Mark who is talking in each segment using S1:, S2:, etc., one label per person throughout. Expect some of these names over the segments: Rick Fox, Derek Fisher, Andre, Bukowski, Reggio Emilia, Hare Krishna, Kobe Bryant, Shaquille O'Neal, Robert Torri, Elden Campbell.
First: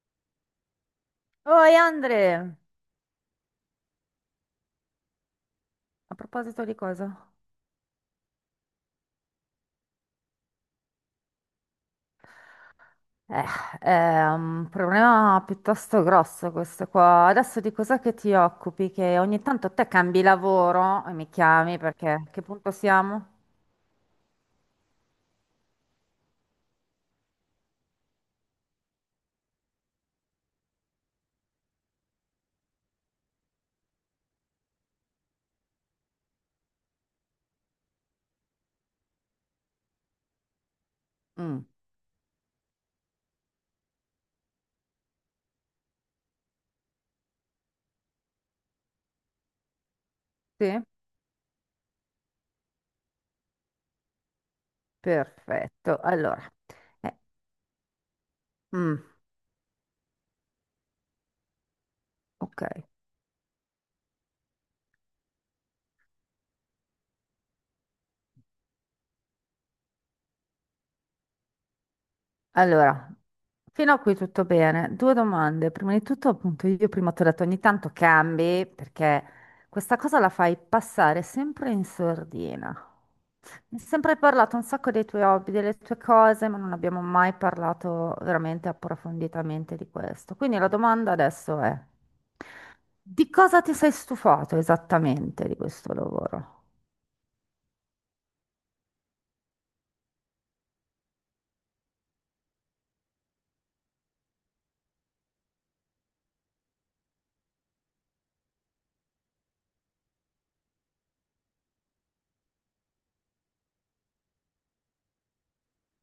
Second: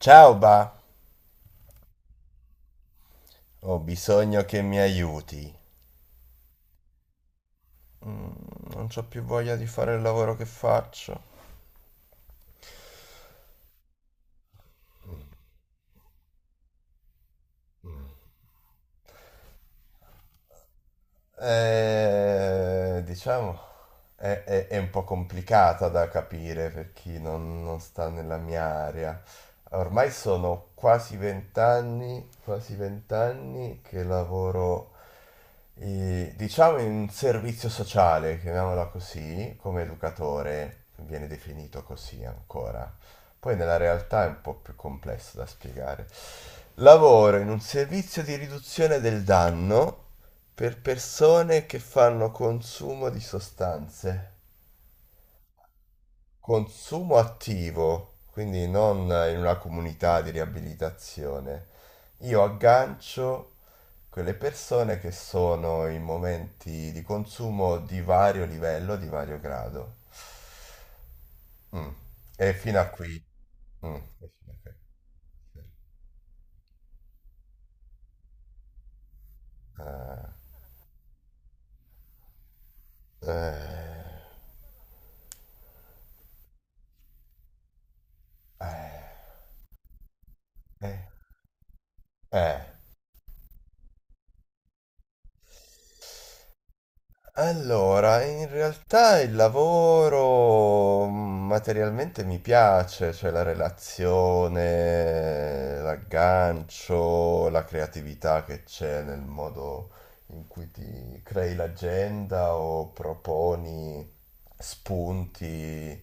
S1: Ciao ba,
S2: Oi Andre,
S1: ho bisogno che mi aiuti.
S2: a proposito di cosa?
S1: Per il lavoro che ho.
S2: Eh, è un problema piuttosto grosso questo qua. Adesso di cos'è che ti occupi? Che ogni tanto te cambi lavoro e mi chiami perché a che punto siamo?
S1: Diciamo, è un po' complicata da capire per chi non sta nella mia area. Ormai sono quasi vent'anni che lavoro, diciamo, in un servizio sociale, chiamiamola così, come educatore, viene
S2: Mm,
S1: definito così ancora. Poi nella realtà è un po' più complesso da spiegare. Lavoro in un servizio di riduzione del danno
S2: sì,
S1: per persone che fanno consumo di sostanze.
S2: perfetto. Allora,
S1: Consumo
S2: eh,
S1: attivo, quindi non
S2: mm,
S1: in una comunità di riabilitazione. Io
S2: ok.
S1: aggancio quelle persone che sono in momenti di consumo di vario livello, di vario grado. Mm. E fino a
S2: Allora,
S1: qui.
S2: fino
S1: Mm.
S2: a qui
S1: E
S2: tutto
S1: fino a qui.
S2: bene. Due domande. Prima di tutto, appunto, io prima ti ho detto ogni tanto cambi perché questa cosa la fai passare sempre in sordina.
S1: Eh,
S2: Mi è sempre
S1: eh,
S2: parlato un sacco dei tuoi hobby, delle tue cose, ma non abbiamo mai parlato veramente approfonditamente di questo. Quindi la
S1: eh,
S2: domanda adesso è,
S1: eh.
S2: di cosa ti sei stufato esattamente di questo lavoro?
S1: Allora, in realtà il lavoro materialmente mi piace, cioè la relazione, l'aggancio, la creatività che c'è nel modo in cui ti crei l'agenda o proponi spunti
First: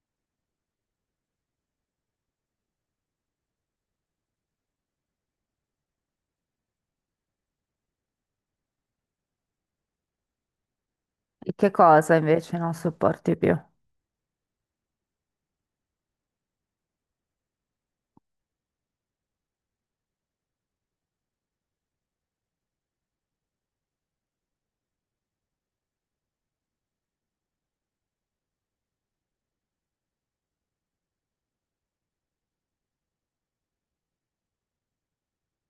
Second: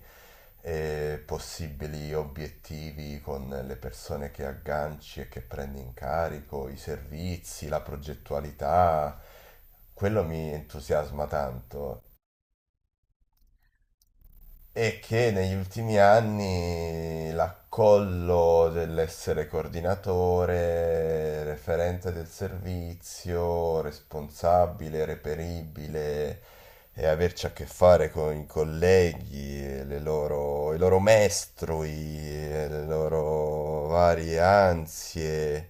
S1: e possibili obiettivi con le persone che agganci e che prendi in carico, i servizi, la progettualità. Quello mi entusiasma
S2: E che
S1: tanto
S2: cosa invece non sopporti più?
S1: e che negli ultimi anni l'accollo dell'essere coordinatore, referente del servizio, responsabile, reperibile e averci a che fare con i colleghi, e le loro, i loro mestrui, e le loro varie ansie,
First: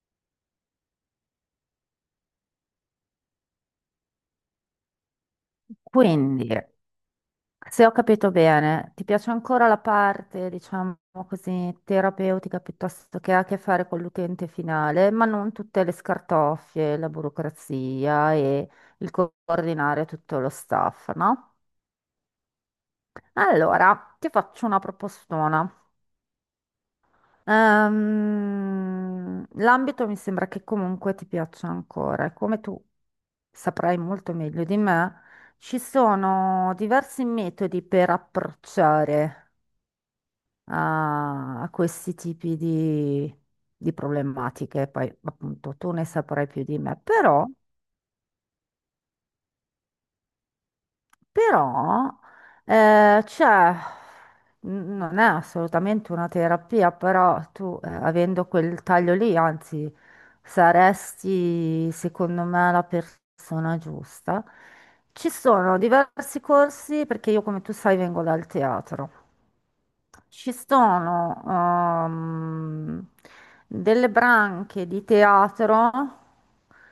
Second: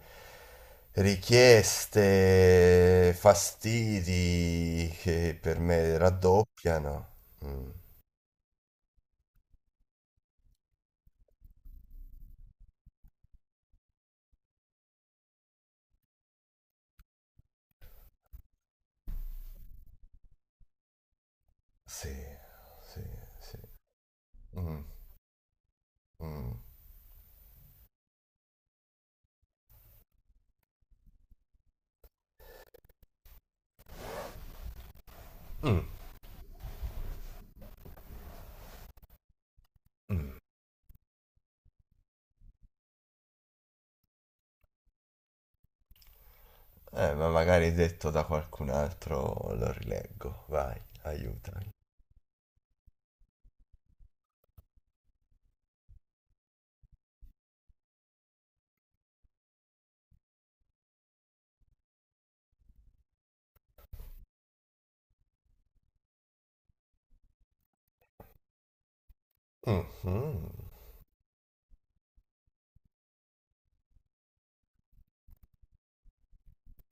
S1: richieste, fastidi che per me
S2: Quindi...
S1: raddoppiano. Mm,
S2: Se ho capito bene, ti piace ancora la parte, diciamo così, terapeutica piuttosto che ha a che fare con l'utente finale, ma non tutte le scartoffie, la burocrazia e il coordinare tutto lo staff, no?
S1: sì. Sì, sì.
S2: Allora, ti faccio una
S1: Mm,
S2: propostona.
S1: mm,
S2: L'ambito mi sembra che comunque ti piaccia ancora, e come tu saprai molto meglio di me, ci
S1: mm,
S2: sono diversi metodi per approcciare
S1: mm.
S2: a questi tipi di problematiche. Poi, appunto, tu ne saprai più di me,
S1: Ma
S2: però,
S1: magari detto da qualcun altro lo rileggo. Vai, aiutami.
S2: però, cioè, non è assolutamente una terapia, però tu, avendo quel taglio lì, anzi, saresti, secondo me, la persona giusta. Ci sono diversi corsi, perché io, come tu sai, vengo dal teatro.
S1: Mhm,
S2: Ci sono delle branche di teatro,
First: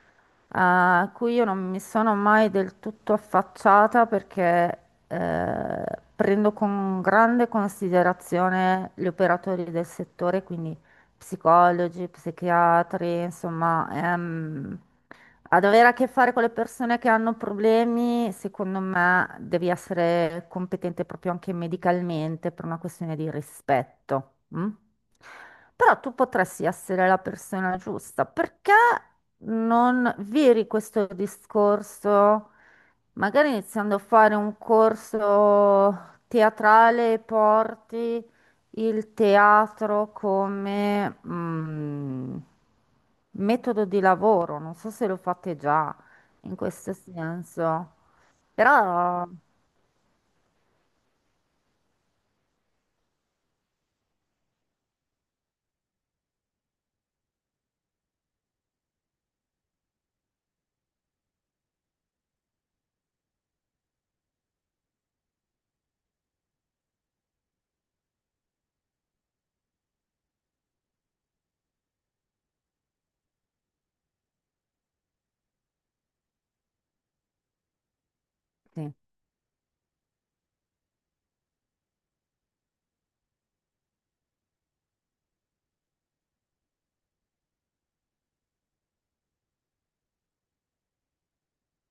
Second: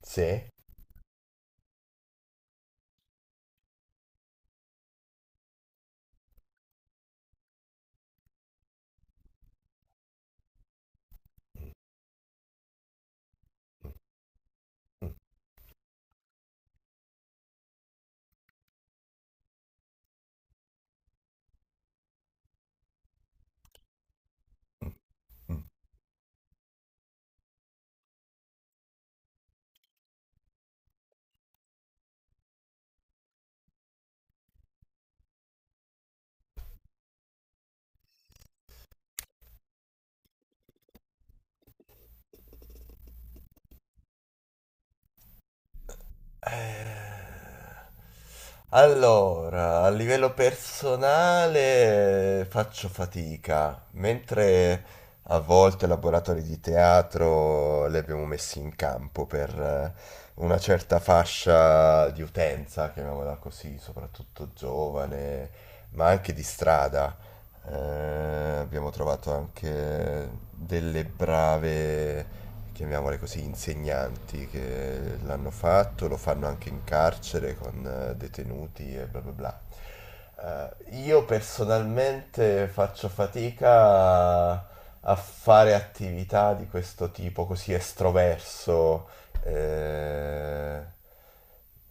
S1: sì.
S2: a cui io non mi sono mai del tutto affacciata perché eh, prendo con grande considerazione gli operatori del settore, quindi
S1: Mm,
S2: psicologi, psichiatri, insomma,
S1: mm,
S2: ad avere a che fare con le persone che hanno problemi, secondo me devi essere competente proprio anche medicalmente per una questione di rispetto. Mm?
S1: mm, mm, mm.
S2: Però tu potresti essere la persona giusta. Perché non viri questo discorso, magari iniziando a fare un corso teatrale, porti il teatro come metodo di lavoro, non so se lo fate già in questo
S1: Eh,
S2: senso, però,
S1: Allora, a livello personale faccio fatica, mentre a volte laboratori di teatro li abbiamo messi in campo per una certa fascia di utenza, chiamiamola così, soprattutto giovane, ma anche di strada. Abbiamo trovato anche delle brave, chiamiamole così, insegnanti che l'hanno fatto, lo fanno anche in carcere con detenuti
S2: sì.
S1: e bla bla bla. Io personalmente faccio fatica a, a fare attività di questo tipo così estroverso. eh,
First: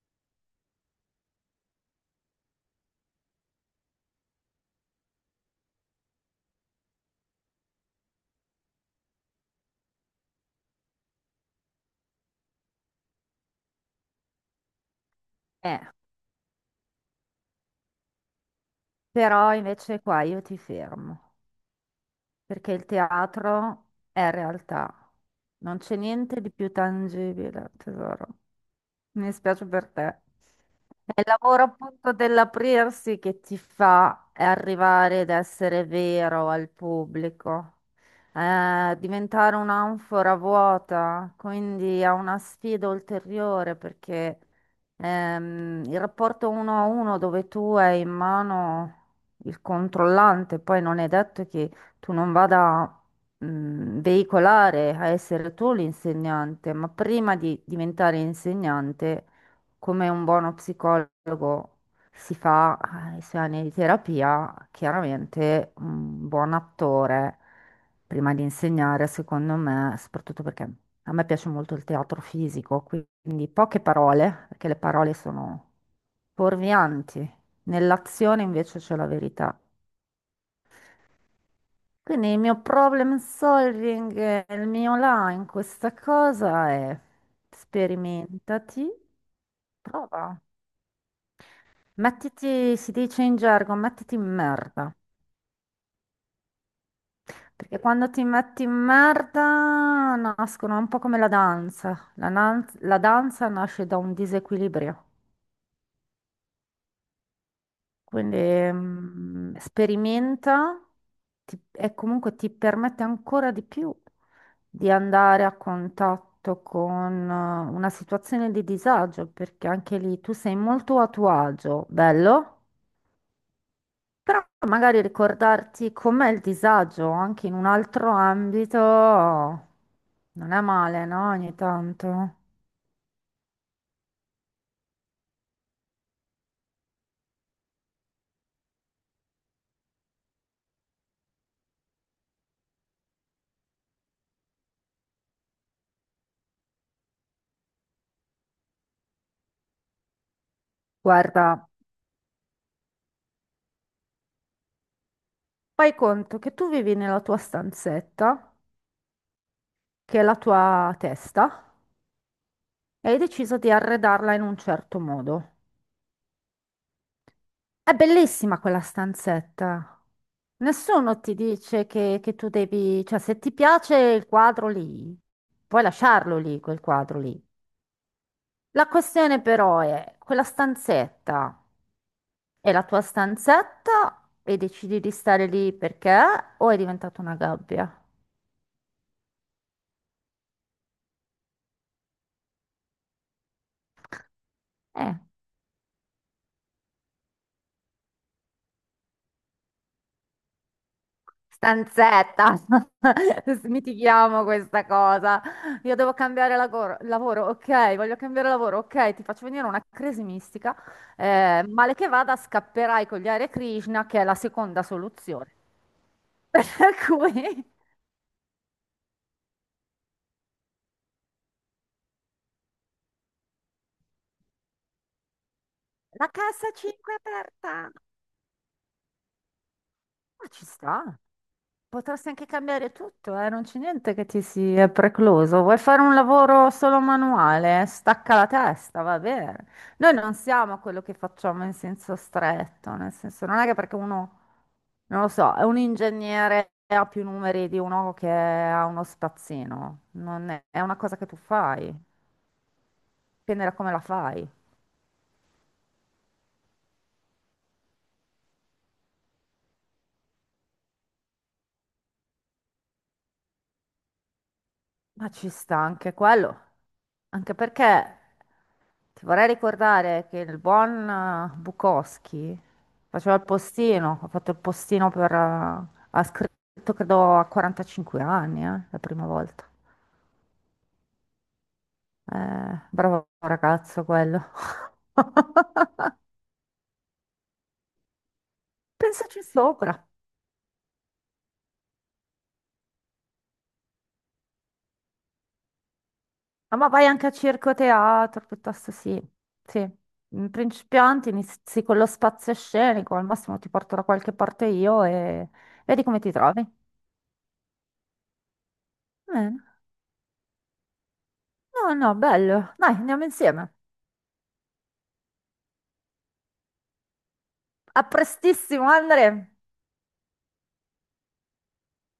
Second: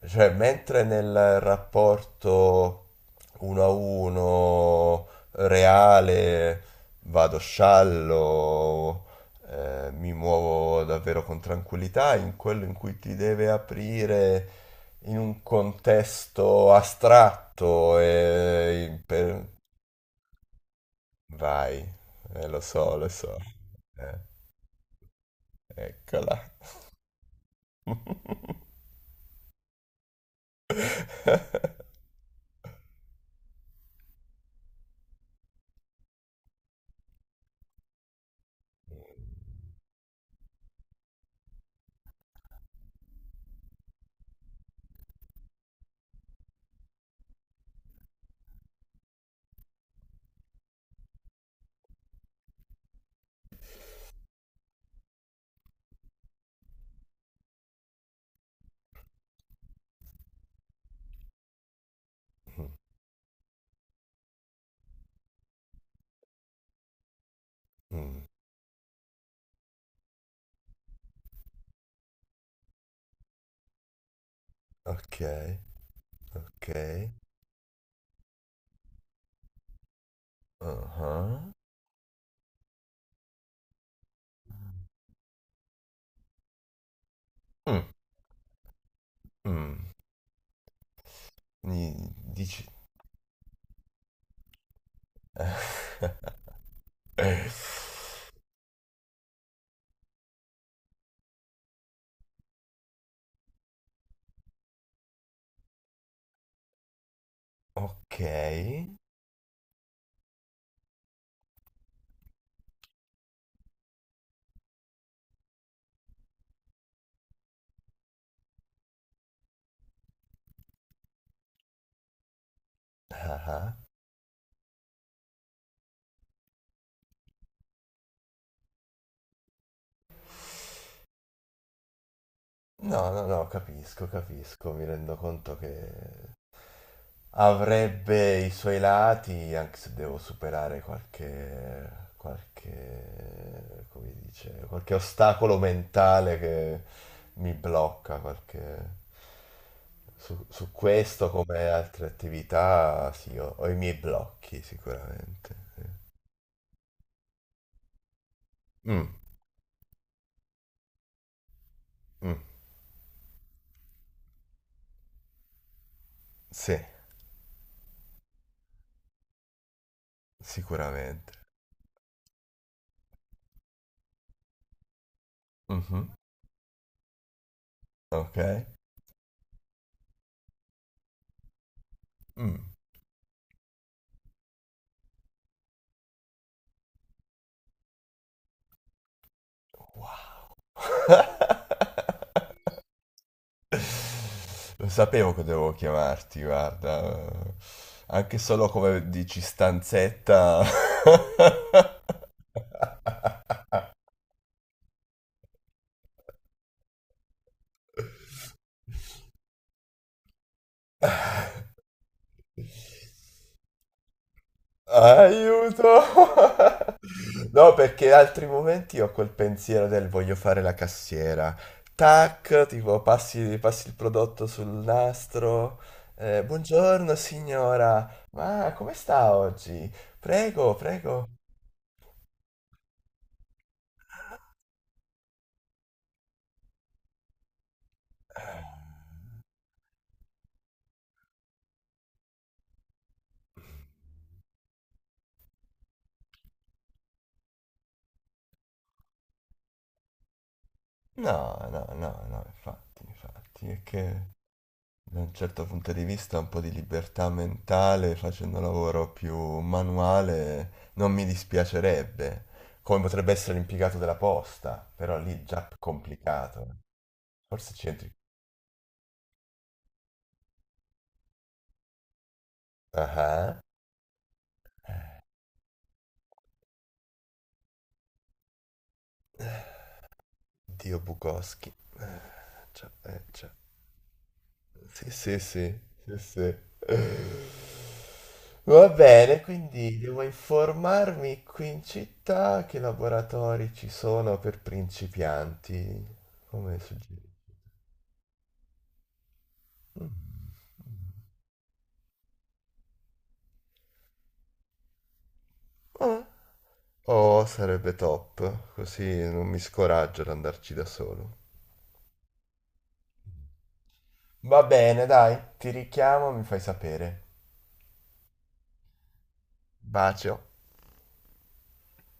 S1: cioè, mentre nel rapporto uno a uno reale, vado sciallo, mi muovo davvero con tranquillità, in quello in cui ti deve aprire in un
S2: Eh,
S1: contesto astratto.
S2: però invece qua io ti fermo,
S1: Vai, lo
S2: perché il
S1: so, lo so.
S2: teatro
S1: Eh,
S2: è realtà, non c'è niente
S1: eccola.
S2: di più tangibile, tesoro. Mi spiace per te. È il lavoro appunto dell'aprirsi che ti fa arrivare ad essere vero al pubblico, diventare un'anfora vuota, quindi è una sfida ulteriore perché il rapporto uno a uno dove tu hai in mano il controllante, poi non è detto che tu non vada veicolare a essere tu l'insegnante, ma prima di diventare insegnante, come un buono psicologo si
S1: Mm,
S2: fa, i suoi anni di terapia, chiaramente un buon attore
S1: mm,
S2: prima di insegnare, secondo me, soprattutto perché a me piace molto il teatro fisico, quindi poche parole, perché le parole
S1: ok,
S2: sono
S1: ok,
S2: fuorvianti. Nell'azione invece c'è la verità.
S1: uh-huh.
S2: Quindi il mio problem solving, il mio là in questa cosa è
S1: Mm,
S2: sperimentati,
S1: mm,
S2: prova.
S1: mi dici...
S2: Mettiti, si dice in gergo, mettiti in merda. Perché quando ti metti in merda nascono un po' come la danza. La danza nasce da un disequilibrio.
S1: Ok.
S2: Quindi sperimenta, e comunque ti permette ancora di più di andare a contatto con, una situazione di disagio, perché anche lì tu sei molto a tuo agio, bello,
S1: Ah ah.
S2: però magari ricordarti com'è il disagio anche in un altro ambito non è male, no? Ogni tanto.
S1: No, no, no, capisco, capisco, mi rendo conto che avrebbe i suoi lati, anche se devo superare qualche, come si dice, qualche ostacolo mentale che mi blocca, qualche... Su questo, come
S2: Guarda,
S1: altre attività, sì, ho i miei blocchi sicuramente. Sì.
S2: fai conto che tu vivi nella tua stanzetta,
S1: Mm,
S2: che è la tua testa,
S1: mm,
S2: e hai deciso di arredarla in un certo modo.
S1: sì,
S2: È bellissima quella stanzetta. Nessuno
S1: sicuramente.
S2: ti dice che tu devi, cioè se ti piace il quadro lì, puoi
S1: Mhm,
S2: lasciarlo lì, quel quadro lì.
S1: ok.
S2: La questione però è, quella stanzetta
S1: Mm.
S2: è la tua stanzetta e decidi di stare lì perché o è diventata una gabbia?
S1: Wow. Lo
S2: Eh.
S1: sapevo che dovevo chiamarti, guarda. Anche solo come dici stanzetta.
S2: Stanzetta, smitichiamo questa cosa. Io devo cambiare lavoro, ok, voglio cambiare lavoro, ok, ti faccio venire una crisi mistica. Male che vada, scapperai con gli Hare Krishna, che è la seconda soluzione.
S1: Aiuto!
S2: Per cui
S1: No, perché altri momenti ho quel pensiero del voglio fare la cassiera. Tac, tipo passi, passi il prodotto sul nastro.
S2: la cassa 5
S1: Buongiorno
S2: è aperta.
S1: signora, ma come sta oggi?
S2: Ma ci
S1: Prego,
S2: sta.
S1: prego.
S2: Potresti anche cambiare tutto, eh? Non c'è niente che ti sia precluso. Vuoi fare un lavoro solo manuale? Stacca la testa, va bene. Noi non siamo quello che facciamo in senso stretto, nel senso non è che perché uno, non lo so, è un ingegnere e ha più numeri di uno che ha uno spazzino. Non è, è una cosa che tu
S1: No, no,
S2: fai,
S1: no, no, infatti,
S2: dipende
S1: infatti,
S2: da
S1: è
S2: come la
S1: che
S2: fai.
S1: da un certo punto di vista un po' di libertà mentale facendo un lavoro più manuale non mi dispiacerebbe, come potrebbe essere l'impiegato della posta, però
S2: Ma
S1: lì
S2: ci
S1: già più
S2: sta anche quello,
S1: complicato.
S2: anche
S1: Forse c'entri...
S2: perché ti vorrei ricordare che il buon, Bukowski
S1: Ah,
S2: faceva il
S1: ah.
S2: postino, ha fatto il postino
S1: Eh,
S2: ha scritto credo a 45 anni, la prima volta.
S1: Dio Bukowski. Eh,
S2: Eh,
S1: già,
S2: bravo
S1: già.
S2: ragazzo quello.
S1: Sì, sì, sì, sì, sì. Va bene,
S2: Pensaci
S1: quindi
S2: sopra.
S1: devo informarmi qui in città che laboratori ci sono per principianti,
S2: Ah,
S1: come
S2: ma vai
S1: suggerito.
S2: anche a circo teatro, piuttosto sì. Sì,
S1: Mm.
S2: in principianti inizi con lo spazio scenico, al massimo ti porto da qualche parte io e... vedi come
S1: Mm.
S2: ti trovi.
S1: Oh, sarebbe top, così non
S2: Eh,
S1: mi scoraggio ad andarci da solo.
S2: No, no, bello. Dai, andiamo insieme.
S1: Va bene, dai, ti richiamo, mi fai sapere.
S2: A prestissimo, Andre.
S1: Bacio.